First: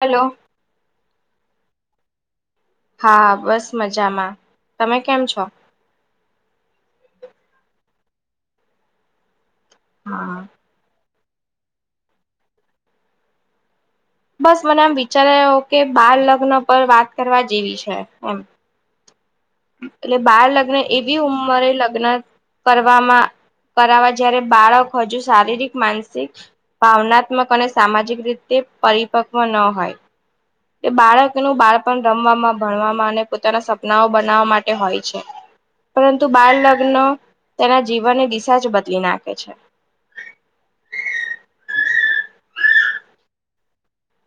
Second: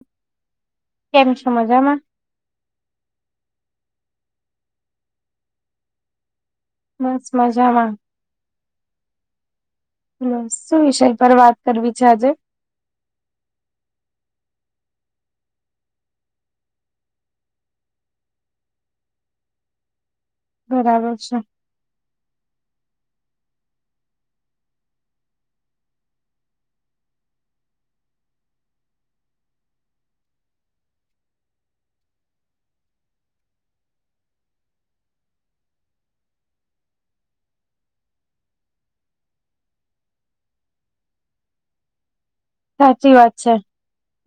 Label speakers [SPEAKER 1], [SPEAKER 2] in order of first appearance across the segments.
[SPEAKER 1] Hello.
[SPEAKER 2] કેમ છો મજામાં.
[SPEAKER 1] હા હા બસ મજામાં તમે કેમ છો.
[SPEAKER 2] બસ મજામાં
[SPEAKER 1] હા
[SPEAKER 2] બસ. શું વિષય પર વાત કરવી છે આજે.
[SPEAKER 1] બસ મને આમ વિચાર આવ્યો કે બાળ લગ્ન પર વાત કરવા જેવી છે એમ. એટલે બાળ લગ્ન
[SPEAKER 2] બરાબર
[SPEAKER 1] એવી
[SPEAKER 2] છે
[SPEAKER 1] ઉંમરે લગ્ન. કરવામાં કરાવા જયારે બાળક હજુ શારીરિક માનસિક. ભાવનાત્મક અને સામાજિક રીતે પરિપક્વ ન હોય. તે બાળકનું બાળપણ રમવામાં ભણવામાં અને પોતાના સપનાઓ બનાવવા માટે હોય છે. પરંતુ બાળ લગ્ન તેના જીવનની દિશા જ બદલી નાખે છે.
[SPEAKER 2] સાચી વાત છે.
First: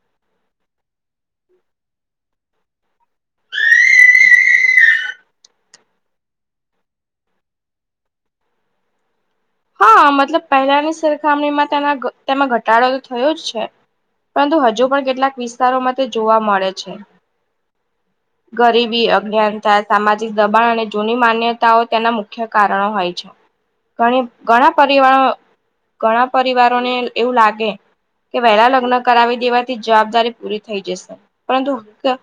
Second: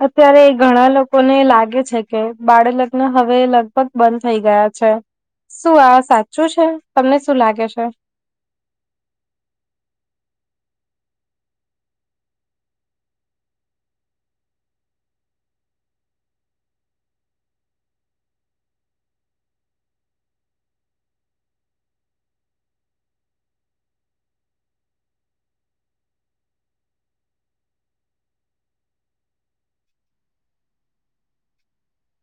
[SPEAKER 2] અત્યારે ઘણા લોકોને લાગે છે કે બાળ લગ્ન હવે. ગ બંધ થઈ ગયા છે શું આ સાચું છે તમને શું લાગે છે.
[SPEAKER 1] હા મતલબ પહેલાની સરખામણીમાં તેના તેમાં ઘટાડો તો થયો જ છે. પરંતુ હજુ પણ કેટલાક વિસ્તારોમાં તે જોવા મળે છે.
[SPEAKER 2] [inaudible]
[SPEAKER 1] ગરીબી અજ્ઞાનતા સામાજિક દબાણ અને જૂની માન્યતાઓ તેના મુખ્ય કારણો હોય છે. ઘણી ઘણા પરિવારો ઘણા પરિવારોને એવું લાગે. કે વહેલા લગ્ન કરાવી દેવાથી જવાબદારી પૂરી થઈ જશે. પરંતુ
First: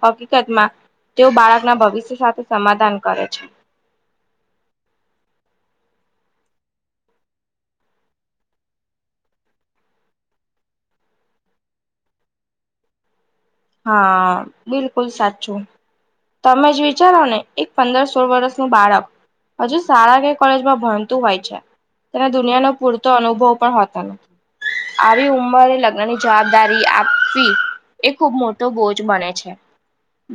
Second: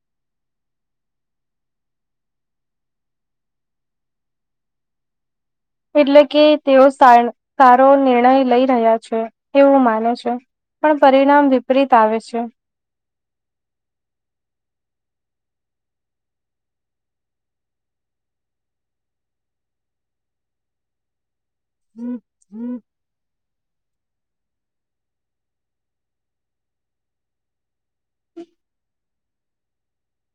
[SPEAKER 1] હકીકતમાં તેઓ બાળકના ભવિષ્ય સાથે સમાધાન કરે છે.
[SPEAKER 2] એટલે કે તેઓ સારો નિર્ણય લઈ રહ્યા છે એવું માને છે. પણ પરિણામ વિપરીત આવે છે.
[SPEAKER 1] હા બિલકુલ સાચું. તમે જ વિચારો ને એક પંદર સોળ વર્ષનું બાળક. હજુ શાળા કે કોલેજમાં ભણતું હોય છે.
[SPEAKER 2] હમ.
[SPEAKER 1] તેને દુનિયાનો પૂરતો અનુભવ પણ હોતો નથી. આવી ઉંમરે લગ્ન ની જવાબદારી આપવી. ખુબ મોટો બોજ બને છે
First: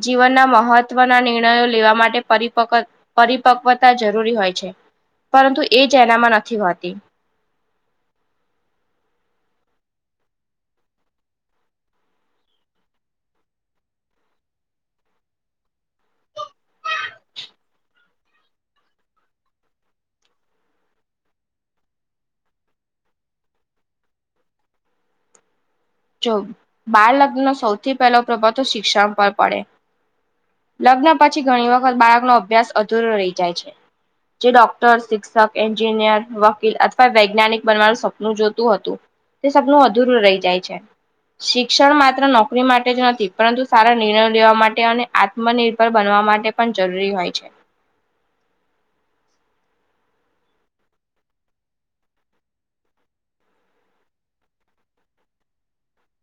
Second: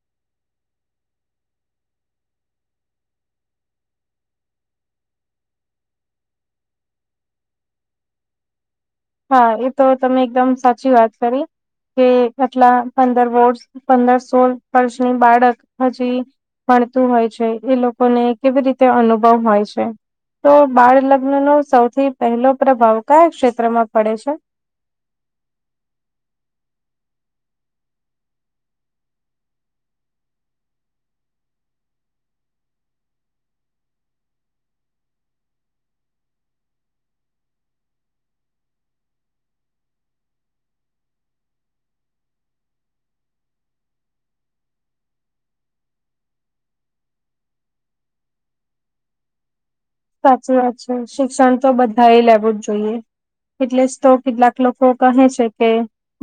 [SPEAKER 1] જીવનના મહત્વના નિર્ણયો લેવા માટે પરિપક્ પરિપક્વતા જરૂરી હોય છે પરંતુ એ જ એનામાં નથી હોતી
[SPEAKER 2] હા એ તો તમે એકદમ સાચી વાત કરી કે આટલા પંદર વર્ષ પંદર સોળ વર્ષની બાળક હજી ભણતું હોય છે એ લોકોને કેવી રીતે અનુભવ હોય છે તો બાળ લગ્ન નો સૌથી પહેલો પ્રભાવ કયા ક્ષેત્રમાં પડે છે
[SPEAKER 1] જો બાળ લગ્ન ન સૌથી પહેલો પ્રભાવ તો શિક્ષણ પર પડે લગ્ન પછી ઘણી વખત બાળકનો અભ્યાસ અધૂરો રહી જાય છે જે ડોક્ટર શિક્ષક એન્જિનિયર વકીલ અથવા વૈજ્ઞાનિક બનવાનું સપનું જોતું હતું તે સબનું અધૂરું રહી જાય છે શિક્ષણ માત્ર નોકરી માટે જ નથી પરંતુ સારા નિર્ણયો લેવા માટે અને આત્મનિર્ભર બનવા માટે પણ જરૂરી હોય છે
[SPEAKER 2] સાચી વાત છે શિક્ષણ તો બધા એ લેવું જ જોઈએ એટલે જ તો કેટલાક લોકો કહે છે કે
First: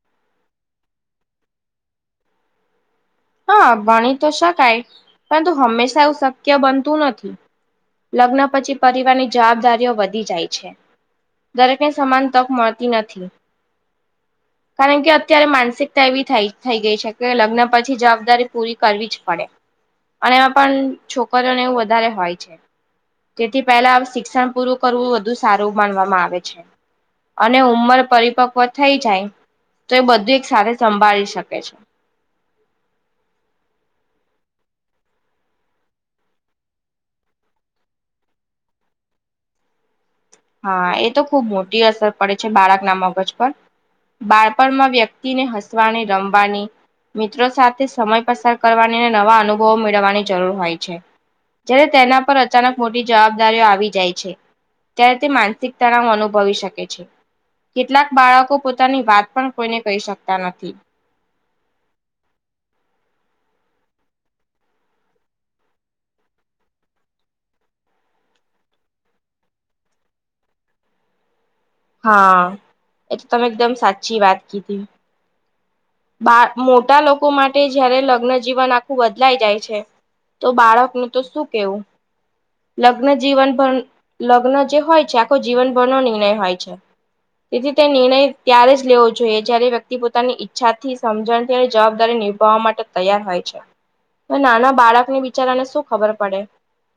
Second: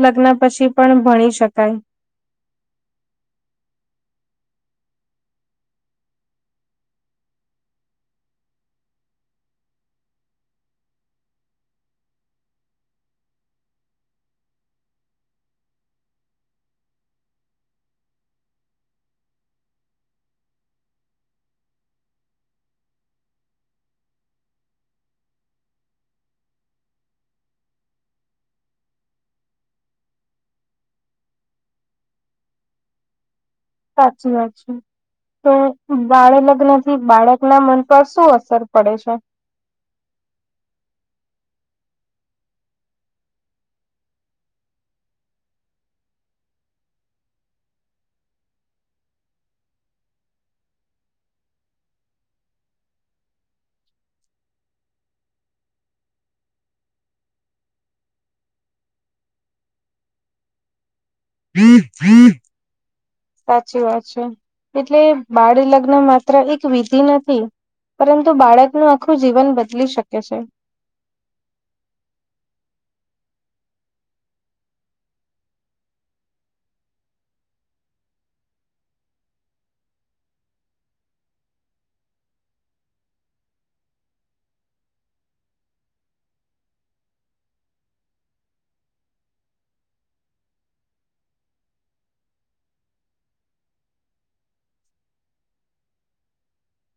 [SPEAKER 2] લગ્ન પછી પણ ભણી શકાય
[SPEAKER 1] હા ભણી તો શકાય પરંતુ હંમેશા એવું શક્ય બનતું નથી લગ્ન પછી પરિવારની જવાબદારીઓ વધી જાય છે દરેક ને સમાન તક મળતી નથી કારણ કે અત્યારે માનસિકતા એવી થઈ ગઈ છે કે લગ્ન પર અછી જવાબદારી પૂરી કરવી ફડે અને એમાં પણ છોકરીઓને એવું વધારે હોય છે તેથી પહેલા શિક્ષણ પૂરું કરવું વધુ સારું માનવામાં આવે છે અને ઉંમર પરિપક્વ થઈ જાય તો એ બધું એક સાથે સંભાળી શકે છે
[SPEAKER 2] સાચી વા છે તો બાળ લગ્ન થી બાળક ના મન પર શું અસર પડે છે
[SPEAKER 1] હા એ તો ખુબ મોટી અસર પડે છે બાળક ના મગજ પર બાળપણમાં વ્યક્તિને હસવાની રમવાની મિત્રો સાથે સમય પસાર કરવાની અને નવા અનુભવો મેળવવાની જરૂર હોય છે જયારે તેના પર અચાનક મોટી જવાબદારીઓ આવી જાય છે ત્યારે તે માનસિક તણાવ અનુભવી શકે છે કેટલાક બાળકો પોતાની વાત પણ કોઈને કહી શકતા નથી
[SPEAKER 2] [inaudible] સાચી વાત છે એટલે બાળ લગ્ન માત્ર એક વિધિ નથી પરંતુ બાળકનું આખું જીવન બદલી શકે છે
[SPEAKER 1] હા એ તો તમે એકદમ સાચી વાત કીધી બાળ મોટા લોકો માટે જયારે લગ્નજીવન આખું બદલાઈ જાય છે તો બાળકનું તો શું કેવું લગ્ન જીવનભર લગ્ન જે હોય છે આખો જીવનભરનો નિર્ણય હોય અચ્છા તેથી તે નિર્ણય ત્યારે જ લેવો જોઈએ જયારે વ્યક્તિ પોતાની ઈચ્છા થી સમજણથી અને જવાબદારી નિભાવવા માટે તૈયાર હોય છે તો નાના બાળકને બિચારાને શું ખબર પડે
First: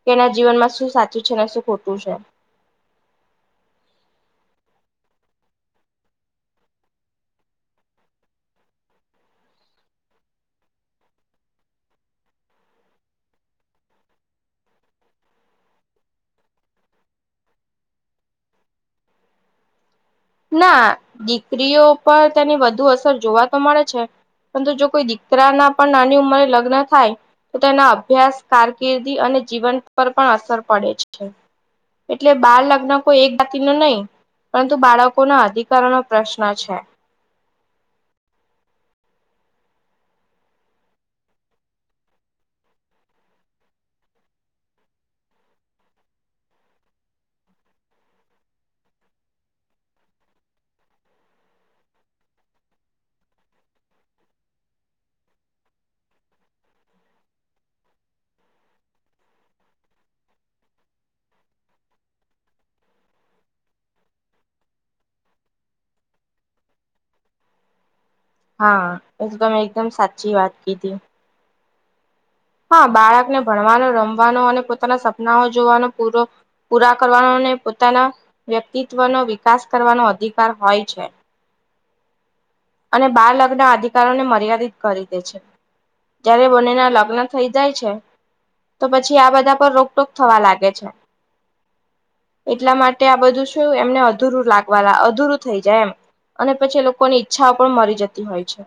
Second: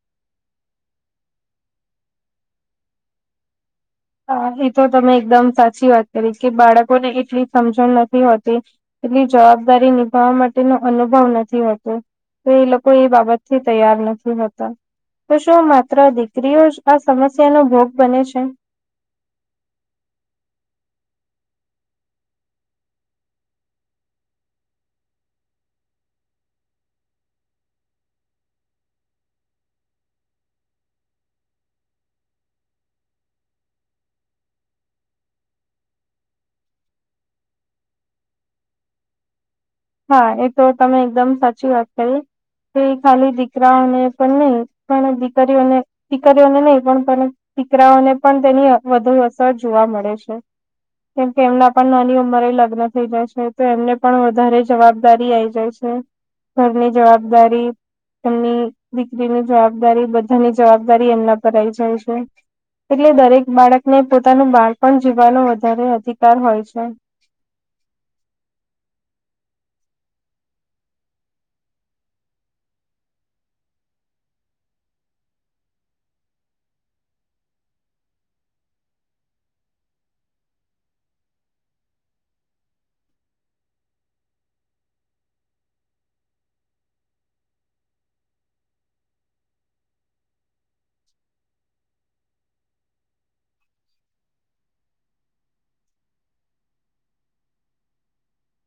[SPEAKER 1] કેના જીવનમાં શું સાચું છે અનેન શું ખોટું છે
[SPEAKER 2] હ એ તો તમે એકદમ સાચી વાત કરી કે બાળકોને એટલી સમજણ નથી હોતી એટલી જવાબદારી નિભાવવા માટેનો અનુભવ નથી હોતો તો એ લોકો એ બાબતથી તૈયાર નથી હોતા તો શું માત્ર દીકરીઓ જ આ સમસ્યા નો ભોગ બને છે
[SPEAKER 1] ના દીકરીઓ પર તેની વધુ અસર જોવા તો મળે છે પરંતુ જો કોઈ દીકરા ના પણ નાની ઉંમરે લગ્ન થાય તો તેના અભ્યાસ કારકિર્દી અને જીવન પર પણ અસર પડે છે એટલે બાળ લગ્ન કોઈ એક જાતિ ન નહી પરંતુ બાળકો લોકો ના અધિકાર નો પ્રશ્ન છે
[SPEAKER 2] હા એ તો તમે એકદમ સાચી વાત કહી એ ખાલી દીકરાઓને પણ નહી પણ દીકરીઓને દીકરીઓને નહી પણ દીકરાઓને પણ તેની વધુ અસર જોવા મળે છે કેમ કે એમના પણ નાની ઉંમરે લગ્ન થઈ જાય છે તો એમને પણ વધારે જવાબદારી આઈ જાય છે ઘરની જવાબદારી એમની દીકરીની જવાબદારી બધાની જવાબદારી એમના પર આવી જાય છે એટલે દરેક બાળકને પોતાનું બાળ પણ જીવવાનો વધારે અધિકાર હોય છે
[SPEAKER 1] હા એ તો મેં એકદમ સાચી વાત ક હતીી હા બાળકને ભણવાનો રમવાનો અને પોતાના સપનાઓ જોવાનો પૂરો પૂરા કરવાનો અને પોતાના વ્યક્તિત્વનો વિકાસ કરવાનો અધિકાર હોય છે અને બાળ લગ્ન અધિકારો ને મર્યાદિત કરી દે છે જયારે બંને ના લગ્ન થઇ જાય છે તો પછી આ બધા પર રોકટોક થવા લાગે છે એટલા માટે આ બધું શું એમને અધરું લાગવા અધૂરું થઈ જાય એમ અને પછી એ લોકોની ઈચ્છાઓ પણ મરી જતી હોય છે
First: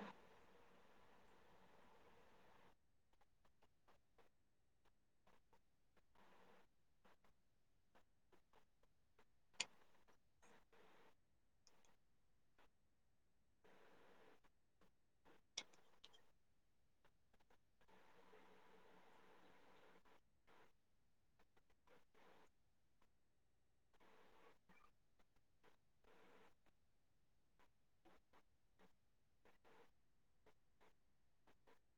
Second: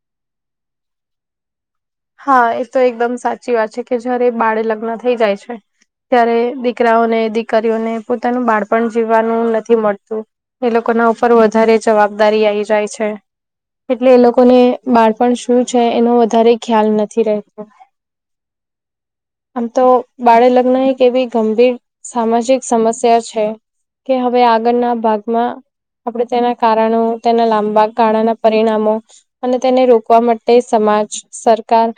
[SPEAKER 2] હા એ તો એકદમ સાચી વાત છે કે જયારે બાળે લગ્ન થઈ જાય છે ત્યારે દીકરાઓને દીકરીઓને પોતાનું બાળપણ જીવવાનું નથી મળતું એ લોકો ના ઉપર વધારે જવાબદારી આઈ જાય છે એટલે એ લોકોને બાળપણ શું છે એનો વધારે ખ્યાલ નથી રહેતો આમ તો બાળ લગ્ન એક એવી ગંભીર સામાજિક સમસ્યા છે કે હવે આગળના ભાગમાં આપણે તેના કારણો તેના લાંબા ગાળાના પરિણામો અને તેને રોકવા માટે સમાજ સરકાર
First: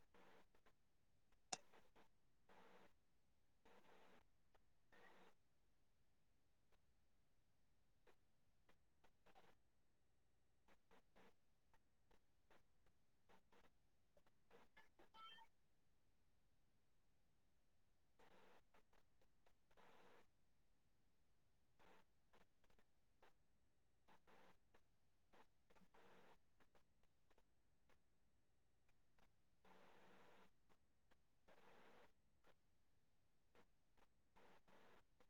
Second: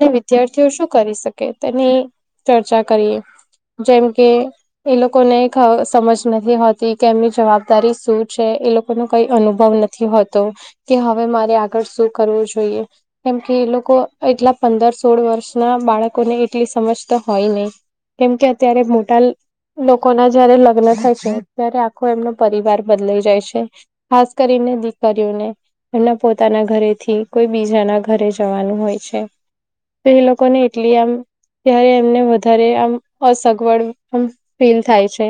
[SPEAKER 2] અને વિદ્યાર્થીઓ શું કરી શકે તેની ચર્ચા કરીએ જેમ કે એ લોકોને સમજ નથી હોતી કે એમની જવાબદારી શું છે એ લોકો ન કઈ અનુભવ નથી હતો કે હવે મારે આગળ શું કરવું જોઈએ કેમ કે એ લોકો એટલા પંદર સોળ વર્ષ ના બાળકો ને એટલી સમજ તો હોય નહી કેમ કે અત્યારે મોટા લોકો ના જયારે લગ્ન થાય છે ત્યારે આખો એમનો પરિવાર બદલાઈ જાય છે ખાસ કરીને દીકરીઓને એમના પોતાના ઘરે થી કોઈ બીજાના ઘરે જવાનું હોય છે તો એ લોકો ને એટલી આમ ત્યારે એમને વધારે આમ અસગવડ આમ ફીલ થાય છે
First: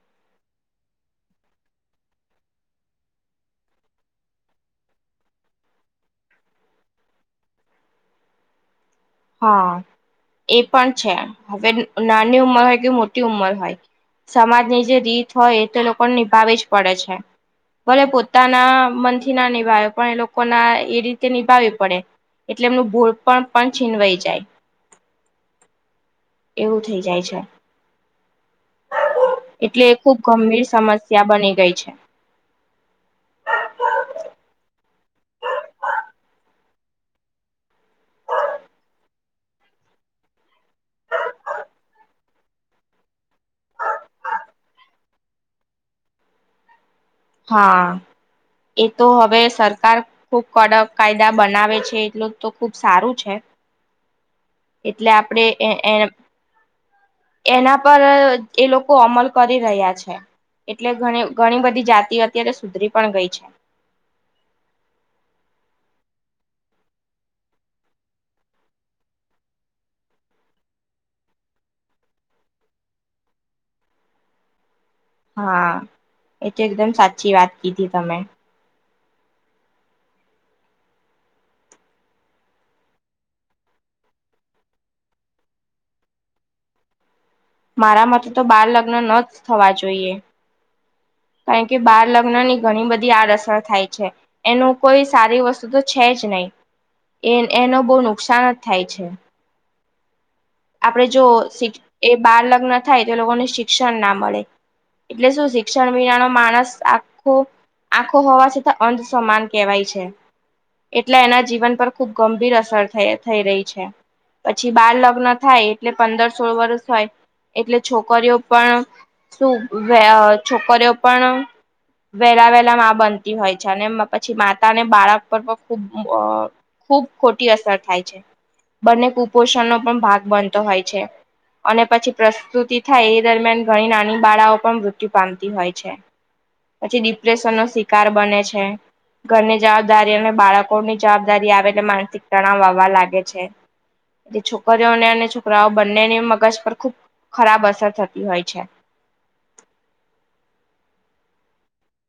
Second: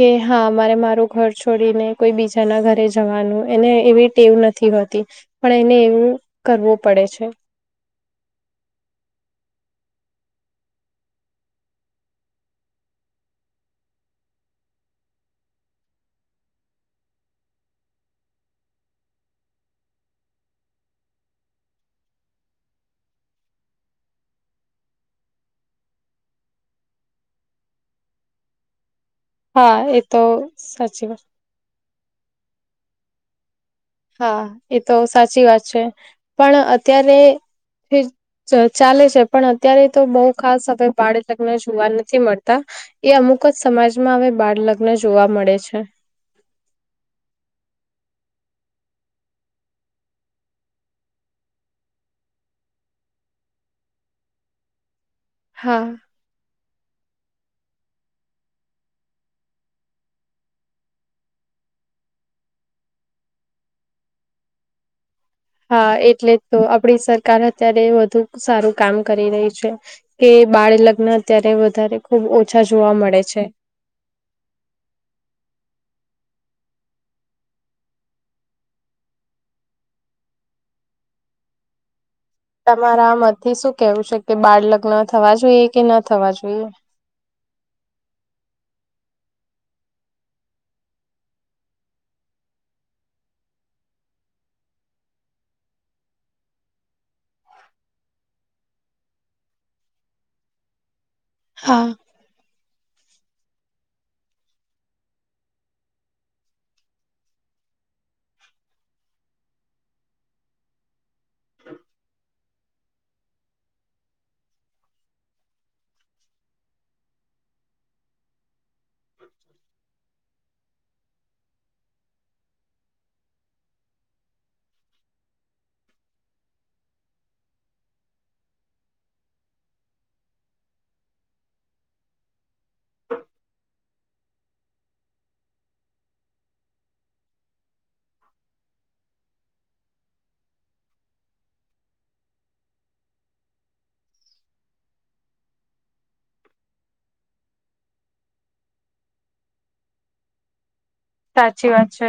[SPEAKER 2] કે હા મારે મારું ઘર છોડીને કોઈ બીજાના ઘરે જવાનું એને એવી ટેવ નથી હોતી પણ એને એવું કરવું પડે છે
[SPEAKER 1] હા એ પણ છે હવે નાની ઉંમર હોય કે મોટી ઉંમર હોય સમાજની જે રીત હોય એ તો લોકોને નિભાવી જ પડે છે ભલે પોતાના મનથી ના નિભયો પણ એ લોકો ના એ રીતે નિભાવી પડે એટલે એમનું ભૂલ પણ પણ છીનવાઈ જાય એવું થઇ જાય છે
[SPEAKER 2] હા
[SPEAKER 1] એટલે એ ખુબ
[SPEAKER 2] તો
[SPEAKER 1] ગંભીર
[SPEAKER 2] સાચી વાત
[SPEAKER 1] સમસ્યા બની ગઈ છે
[SPEAKER 2] હા એ તો સાચી વાત છે પણ અત્યારે ચાલે છે પણ અત્યારે તો બહુ ખાસ હવે ભડતકને જોવા નથી મળતા એ અમુક જ સમાજમાં હવે બાળ લગ્ન જોવા મળે છે
[SPEAKER 1] હા એ તો હવે સરકાર ખુબ કડક કાયદા બનાવે છે એટલું તો ખુબ સારું છે
[SPEAKER 2] [inaudible]
[SPEAKER 1] એટલે આપડે એ
[SPEAKER 2] હા
[SPEAKER 1] એના પર એ લોકો અમલ કરી રહ્યા છે એટલે ઘણી ઘણી બધી જાતિ અત્યારે સુધરી પણ ગઈ છે
[SPEAKER 2] હા એટલે જ તો આપડી સરકાર અત્યારે વધુ સારું કામ કરી રહી છે કે બાળ લગ્ન અત્યારે વધારે ખુબ ઓછા જોવા મળે છે
[SPEAKER 1] હા એ તો એકદમ સાચી વાત કીધી તમે
[SPEAKER 2] તમારા મમાંથી શું કેવું છે કે બાળ લગ્ન થવા જોઈએ કે ન થવા જોઈએ
[SPEAKER 1] મારા મથી તો બાર લગ્ન ન થવા જોઈએ કારણ કે બાર લગ્ન ની ઘણી બધી આડઅસર થાય છે એનું કોઈ સારી વસ્તુ તો છે જ નહી એ એનો બહુ નુકસાન જ થાય છે આપડે જો
[SPEAKER 2] હા.
[SPEAKER 1] એ બાર લગ્ન થાય તો લોકોને શિક્ષણ ના મળે એટલે શું શિક્ષણ શ્ષણ મહિના નો માણસ આખો આખો હોવા છતાં અંધ સમાન કહેવાય છે એટલે એના જીવન પર ખુબ ગંભીર અસર થ થઈ રહી છે પછી બાર લગ્ન થાય એટલે પંદર સોળ વર્ષ હોય એટલે છોકરીઓ પણ શું છોકરીઓ પણ વેલા વેલામાં બનતી હોય છે અને પછી માતાને બાળક પર પણ ખૂબ ખુબ ખોટી અસર થાય છે બંને કુપોષણનોો પણ ભાગ બનતો હોય છે અને પછી પ્રસ્તુતિ થાય એ દરમિયાન ઘણી નાની બાળાઓ પણ મૃત્યુ પામ હોય છે પછી ડિપ્રેશન નો શિકાર બને છે ઘરની જવાબદારી અને બાળકોની જવાબદારી આવે એટલે માનસિક તણાવ વાવા લાગે છે એ છોકરીઓને અને છોકરાઓ બંનેની મગજ પર ખુબ ખરાબ અસર થતી હોય છે
[SPEAKER 2] સાચી વાત છે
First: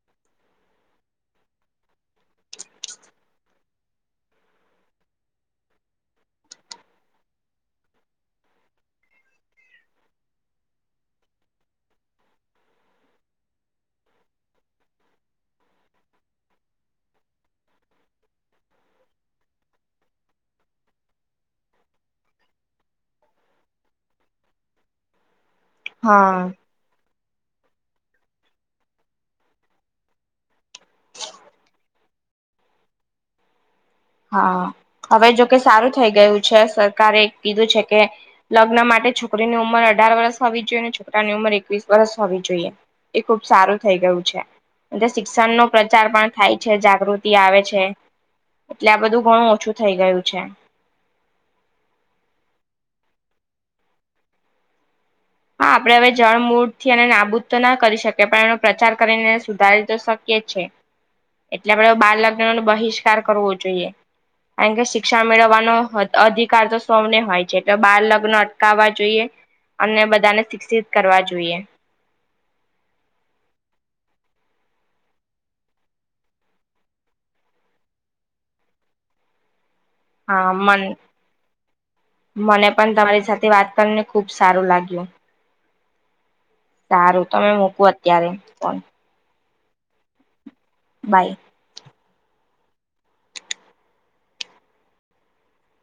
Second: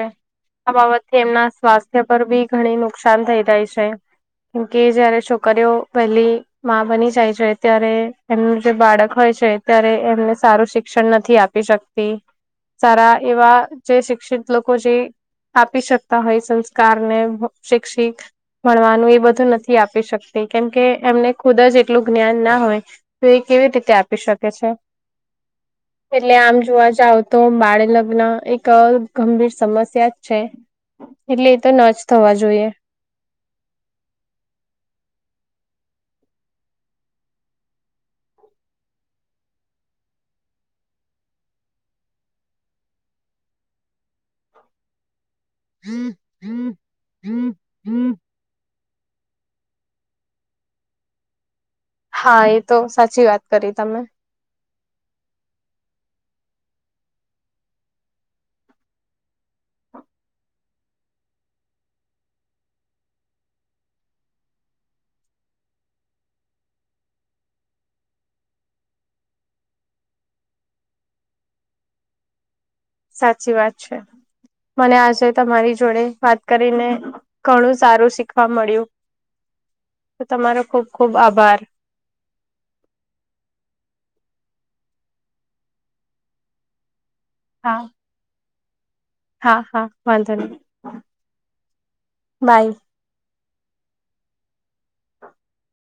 [SPEAKER 2] આ બાબતે એમના સ્વાસ્થ્ય પર બી ઘણી નુકસાન થઈ જાય છે કે જયારે છોકરીઓ પહેલી- માં બની જાય છે ત્યારે એમનું જે બાળક હોય છે ત્યારે એમને સારું શિક્ષણ નથી આપી શક્તી સાર એવા જે શિક્ષિત લોકો જે આપી શકતા હોય સંસ્કાર ને શિક્ષિત ભણવાનું એ બધું નથી આપી શકતી કેમકે એમને ખુદ જ એટલું જ્ઞાન ના હોય તો એ કેવી રીતે આપી શકે છે એટલે
[SPEAKER 1] હા
[SPEAKER 2] આમ જોવા જાવ તો બાળ લગ્ન એક ગંભીર સમસ્યા જ છે એટલે એ તો ન જ થવા જોઈએ
[SPEAKER 1] હા હવે જોકે સારું થઈ ગયું છે સરકારે કીધું છે કે લગ્ન માટે છોકરીની ઉંમર અઢાર વર્ષ હોવી જોઈએ અને છોકરાની ઉંમર એકવીસ વર્ષ હોવી જોઈએ એ ખુબ સારું થઈ ગયું છે એ શિક્ષણનો પ્રચાર પણ થાય છે જાગૃતિ આવે છે એટલે આ બધું ઘણું ઓછું થઇ ગયું છે.
[SPEAKER 2] હા એ તો સાચી વાત કરી તમે
[SPEAKER 1] હા આપડણે હવે જળ મૂળ થી એને નાબૂદ તો ના કરી શકીએ પણ એનો પ્રચાર કરીને સુધારી તો શકિ યે છે એટલે આપણેે બાળ લગ્નો બહિષ્કાર કરવો જોઈએ કારણ કે શિક્ષણ મેળવવાનો અધિકાર તો સૌને હોય છે એટલે બાાર લગ્ન અટકાવવા જોઈએ અને બધાને શિક્ષિત કરવા જોઈએ
[SPEAKER 2] સાચી વાત છે. મને આજે તમારી જોડે વાત કરીને ઘણું સારું શીખવા મળ્યું [inaudible]
[SPEAKER 1] હા મન
[SPEAKER 2] ખુબ ખુબ આભાર
[SPEAKER 1] મને પણ તમારી સાથે વાત કરીને ખુબ સારું લાગ્યું સારું તમે
[SPEAKER 2] હા
[SPEAKER 1] મૂકું અત્યારે ફન
[SPEAKER 2] હા હા વાંધો નહી
[SPEAKER 1] બાય
[SPEAKER 2] બાય